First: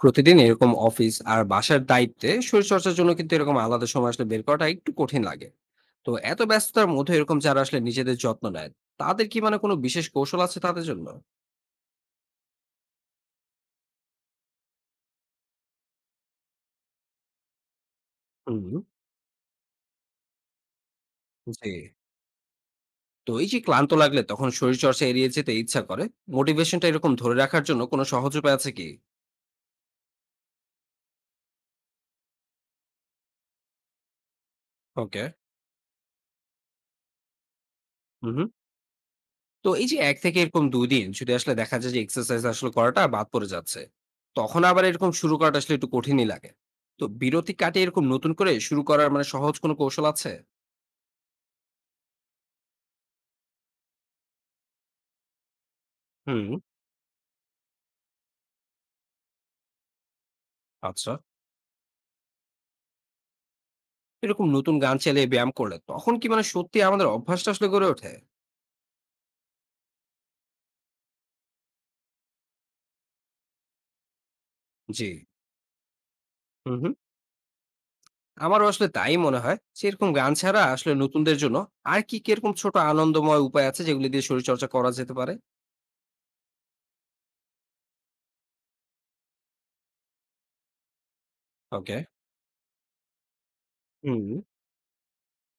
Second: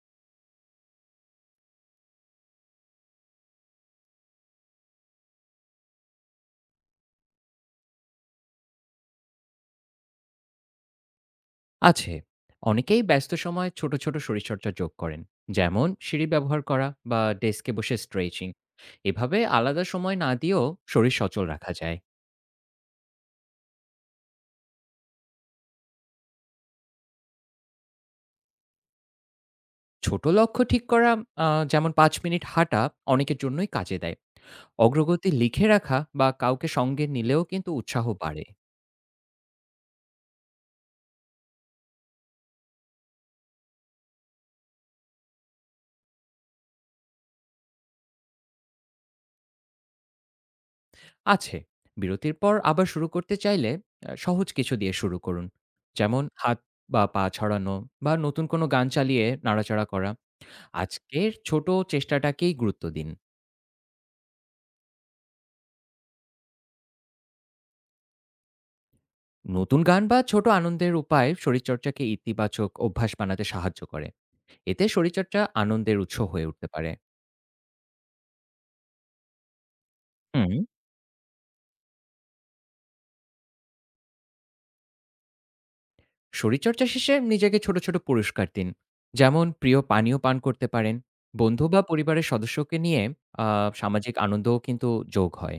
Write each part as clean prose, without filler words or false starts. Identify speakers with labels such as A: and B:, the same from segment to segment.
A: প্রতিদিন এরকম অফিস আর বাসার দায়িত্বে শরীরচর্চার জন্য কিন্তু এরকম আলাদা সময় আসলে বের করাটা একটু কঠিন লাগে। তো এত ব্যস্ততার মধ্যে এরকম যারা আসলে নিজেদের যত্ন নেয়, তাদের কি মানে কোনো বিশেষ কৌশল আছে তাদের জন্য?
B: আছে। অনেকেই ব্যস্ত সময়ে ছোট, ছোট শরীরচর্চা যোগ করেন। যেমন সিঁড়ি ব্যবহার করা বা ডেস্কে বসে স্ট্রেচিং।
A: হুম।
B: এভাবে আলাদা সময় না দিয়েও শরীর সচল রাখা
A: জি।
B: যায়।
A: তো এই যে ক্লান্ত লাগলে তখন শরীরচর্চা এড়িয়ে যেতে ইচ্ছা করে, মোটিভেশনটা এরকম ধরে রাখার জন্য কোনো সহজ উপায় আছে কি?
B: ছোট লক্ষ্য ঠিক করা আ যেমন ৫ মিনিট হাঁটা অনেকের জন্যই কাজে দেয়।
A: ওকে।
B: অগ্রগতি লিখে রাখা বা কাউকে সঙ্গে নিলেও কিন্তু উৎসাহ
A: হুম।
B: বাড়ে।
A: তো এই যে ১ থেকে এরকম ২ দিন যদি আসলে দেখা যায় যে এক্সারসাইজ আসলে করাটা বাদ পড়ে যাচ্ছে, তখন আবার এরকম শুরু করাটা আসলে একটু কঠিনই লাগে। তো বিরতি কাটিয়ে এরকম নতুন করে শুরু করার মানে সহজ কোনো কৌশল আছে?
B: আছে। বিরতির পর আবার শুরু করতে চাইলে সহজ কিছু দিয়ে শুরু করুন। যেমন
A: হুম,
B: হাত বা পা ছড়ানো বা নতুন কোনো গান চালিয়ে নাড়াচাড়া করা।
A: আচ্ছা।
B: আজকের ছোট চেষ্টাটাকেই গুরুত্ব দিন।
A: এরকম নতুন গান চালিয়ে ব্যায়াম করলে তখন কি মানে সত্যি আমাদের অভ্যাসটা আসলে গড়ে ওঠে?
B: নতুন গান বা ছোট আনন্দের উপায় শরীরচর্চাকে ইতিবাচক অভ্যাস বানাতে সাহায্য করে। এতে
A: জি।
B: শরীরচর্চা আনন্দের উৎস হয়ে উঠতে
A: হুম,
B: পারে।
A: হুম। আমারও আসলে তাই মনে হয় যে এরকম গান
B: হুম,
A: ছাড়া আসলে নতুনদের জন্য আর কি, কি এরকম ছোট আনন্দময় উপায় আছে যেগুলো দিয়ে শরীরচর্চা করা যেতে পারে?
B: শরীরচর্চা শেষে নিজেকে ছোট, ছোট পুরস্কার দিন। যেমন প্রিয় পানীয় পান করতে পারেন। বন্ধু বা
A: ওকে।
B: পরিবারের সদস্যকে নিয়ে আ সামাজিক
A: হুম।
B: আনন্দও কিন্তু যোগ হয়।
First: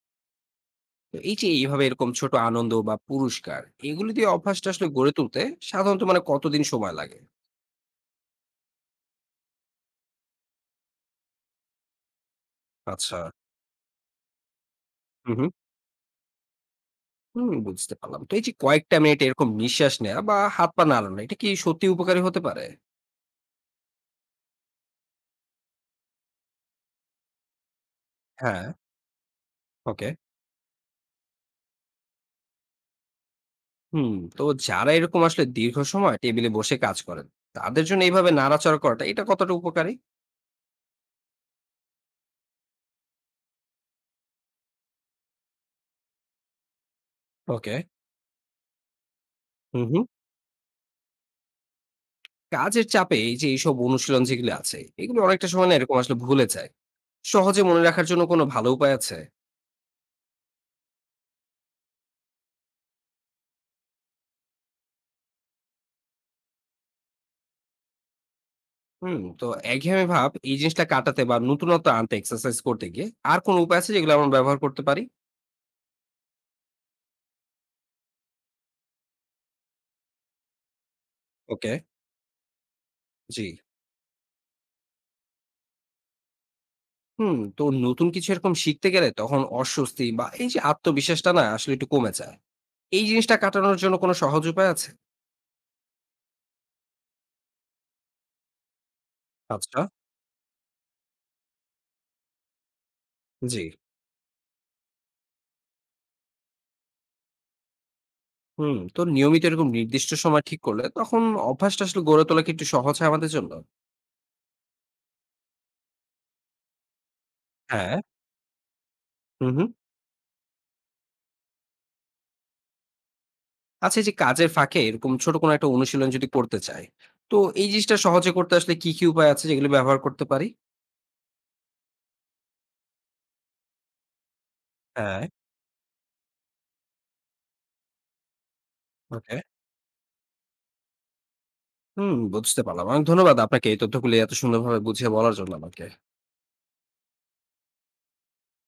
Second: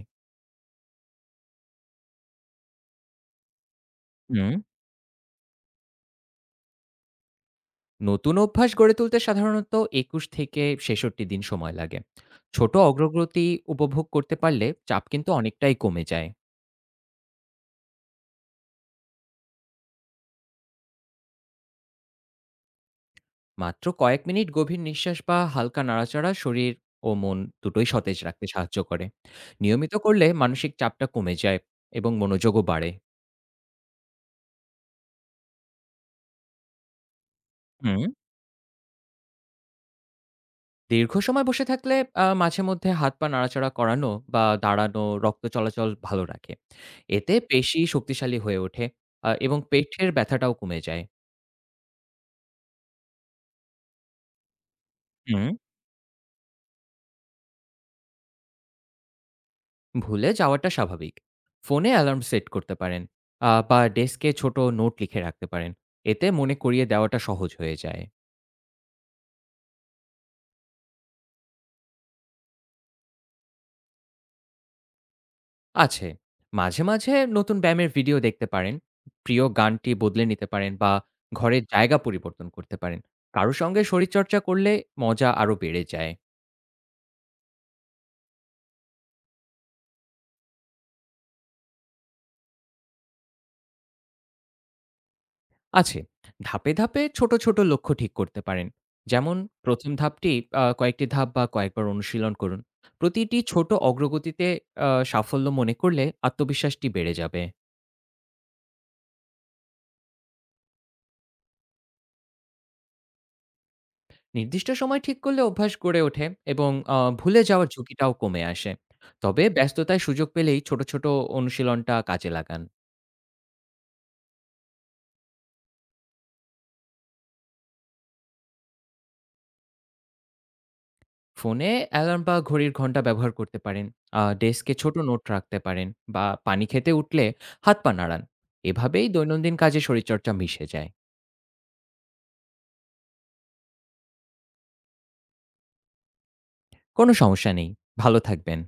A: তো এই যে এইভাবে এরকম ছোট আনন্দ বা পুরস্কার এগুলো দিয়ে
B: হুম,
A: অভ্যাসটা আসলে গড়ে তুলতে সাধারণত মানে কতদিন সময় লাগে?
B: নতুন অভ্যাস গড়ে তুলতে সাধারণত ২১ থেকে ৬৬ দিন সময় লাগে। ছোট
A: আচ্ছা।
B: অগ্রগতি উপভোগ করতে পারলে চাপ কিন্তু
A: হুম হুম।
B: অনেকটাই কমে যায়।
A: হুম, বুঝতে পারলাম। তো এই যে কয়েকটা মিনিট এরকম নিঃশ্বাস নেওয়া বা হাত পা নাড়ানো এটা কি সত্যি উপকারী হতে পারে?
B: মাত্র কয়েক মিনিট গভীর নিঃশ্বাস বা হালকা নাড়াচাড়া শরীর ও মন দুটোই সতেজ রাখতে
A: হ্যাঁ।
B: সাহায্য করে। নিয়মিত
A: ওকে।
B: করলে মানসিক চাপটা কমে যায় এবং মনোযোগও বাড়ে।
A: হুম। তো যারা এরকম আসলে দীর্ঘ সময় টেবিলে বসে কাজ করেন, তাদের
B: হুম
A: জন্য এইভাবে নাড়াচাড়া করাটা এটা কতটা উপকারী?
B: দীর্ঘ সময় বসে থাকলে মাঝে মধ্যে হাত পা নাড়াচাড়া করানো বা দাঁড়ানো রক্ত চলাচল ভালো রাখে। এতে
A: ওকে।
B: পেশি শক্তিশালী হয়ে ওঠে, এবং
A: হুম হুম।
B: পেটের ব্যথাটাও কমে যায়।
A: কাজের চাপে এই যে এইসব অনুশীলন যেগুলো আছে এগুলো
B: হুম
A: অনেকটা সময় না এরকম আসলে ভুলে যায়। সহজে মনে রাখার জন্য কোনো ভালো উপায় আছে?
B: ভুলে যাওয়াটা স্বাভাবিক। ফোনে অ্যালার্ম সেট করতে পারেন, বা ডেস্কে ছোট নোট লিখে রাখতে পারেন। এতে মনে করিয়ে দেওয়াটা সহজ হয়ে যায়।
A: হুম, তো একঘেয়েমি ভাব এই জিনিসটা কাটাতে বা নতুনত্ব আনতে এক্সারসাইজ করতে গিয়ে আর কোন উপায় আছে যেগুলো আমরা ব্যবহার করতে পারি?
B: আছে। মাঝে, মাঝে নতুন ব্যায়ামের ভিডিও দেখতে পারেন। প্রিয় গানটি বদলে নিতে পারেন বা ঘরের
A: ওকে।
B: জায়গা পরিবর্তন করতে পারেন।
A: জি।
B: কারো সঙ্গে শরীরচর্চা করলে মজা আরো বেড়ে যায়।
A: হুম, তো নতুন কিছু এরকম শিখতে গেলে তখন অস্বস্তি বা এই যে আত্মবিশ্বাসটা না আসলে একটু কমে যায়। এই জিনিসটা কাটানোর জন্য কোনো সহজ উপায় আছে?
B: আছে, ধাপে, ধাপে ছোট, ছোট লক্ষ্য ঠিক করতে পারেন। যেমন
A: আচ্ছা।
B: ১ম ধাপটি কয়েকটি ধাপ বা কয়েকবার অনুশীলন করুন। প্রতিটি
A: জি।
B: ছোট অগ্রগতিতে সাফল্য মনে করলে আত্মবিশ্বাসটি বেড়ে যাবে।
A: হুম, তো নিয়মিত এরকম নির্দিষ্ট সময় ঠিক করলে তখন অভ্যাসটা আসলে গড়ে তোলা কি একটু সহজ হয় আমাদের জন্য?
B: নির্দিষ্ট সময় ঠিক করলে অভ্যাস গড়ে ওঠে এবং ভুলে যাওয়ার
A: হ্যাঁ।
B: ঝুঁকিটাও কমে আসে। তবে
A: হুম হুম।
B: ব্যস্ততায় সুযোগ পেলেই ছোট, ছোট অনুশীলনটা কাজে লাগান।
A: আচ্ছা, এই যে কাজের ফাঁকে এরকম ছোট কোনো একটা অনুশীলন যদি করতে চাই, তো এই জিনিসটা সহজে করতে আসলে কি কি উপায় আছে যেগুলো ব্যবহার করতে পারি?
B: ফোনে অ্যালার্ম বা ঘড়ির ঘণ্টা ব্যবহার করতে পারেন। ডেস্কে ছোট নোট
A: হ্যাঁ,
B: রাখতে পারেন বা পানি খেতে উঠলে হাত পা নাড়ান। এভাবেই
A: ওকে।
B: দৈনন্দিন কাজে শরীরচর্চা মিশে যায়।
A: হুম, বুঝতে পারলাম। অনেক ধন্যবাদ আপনাকে এই তথ্যগুলি এত সুন্দরভাবে বুঝিয়ে বলার জন্য আমাকে।
B: কোনো সমস্যা নেই। ভালো থাকবেন।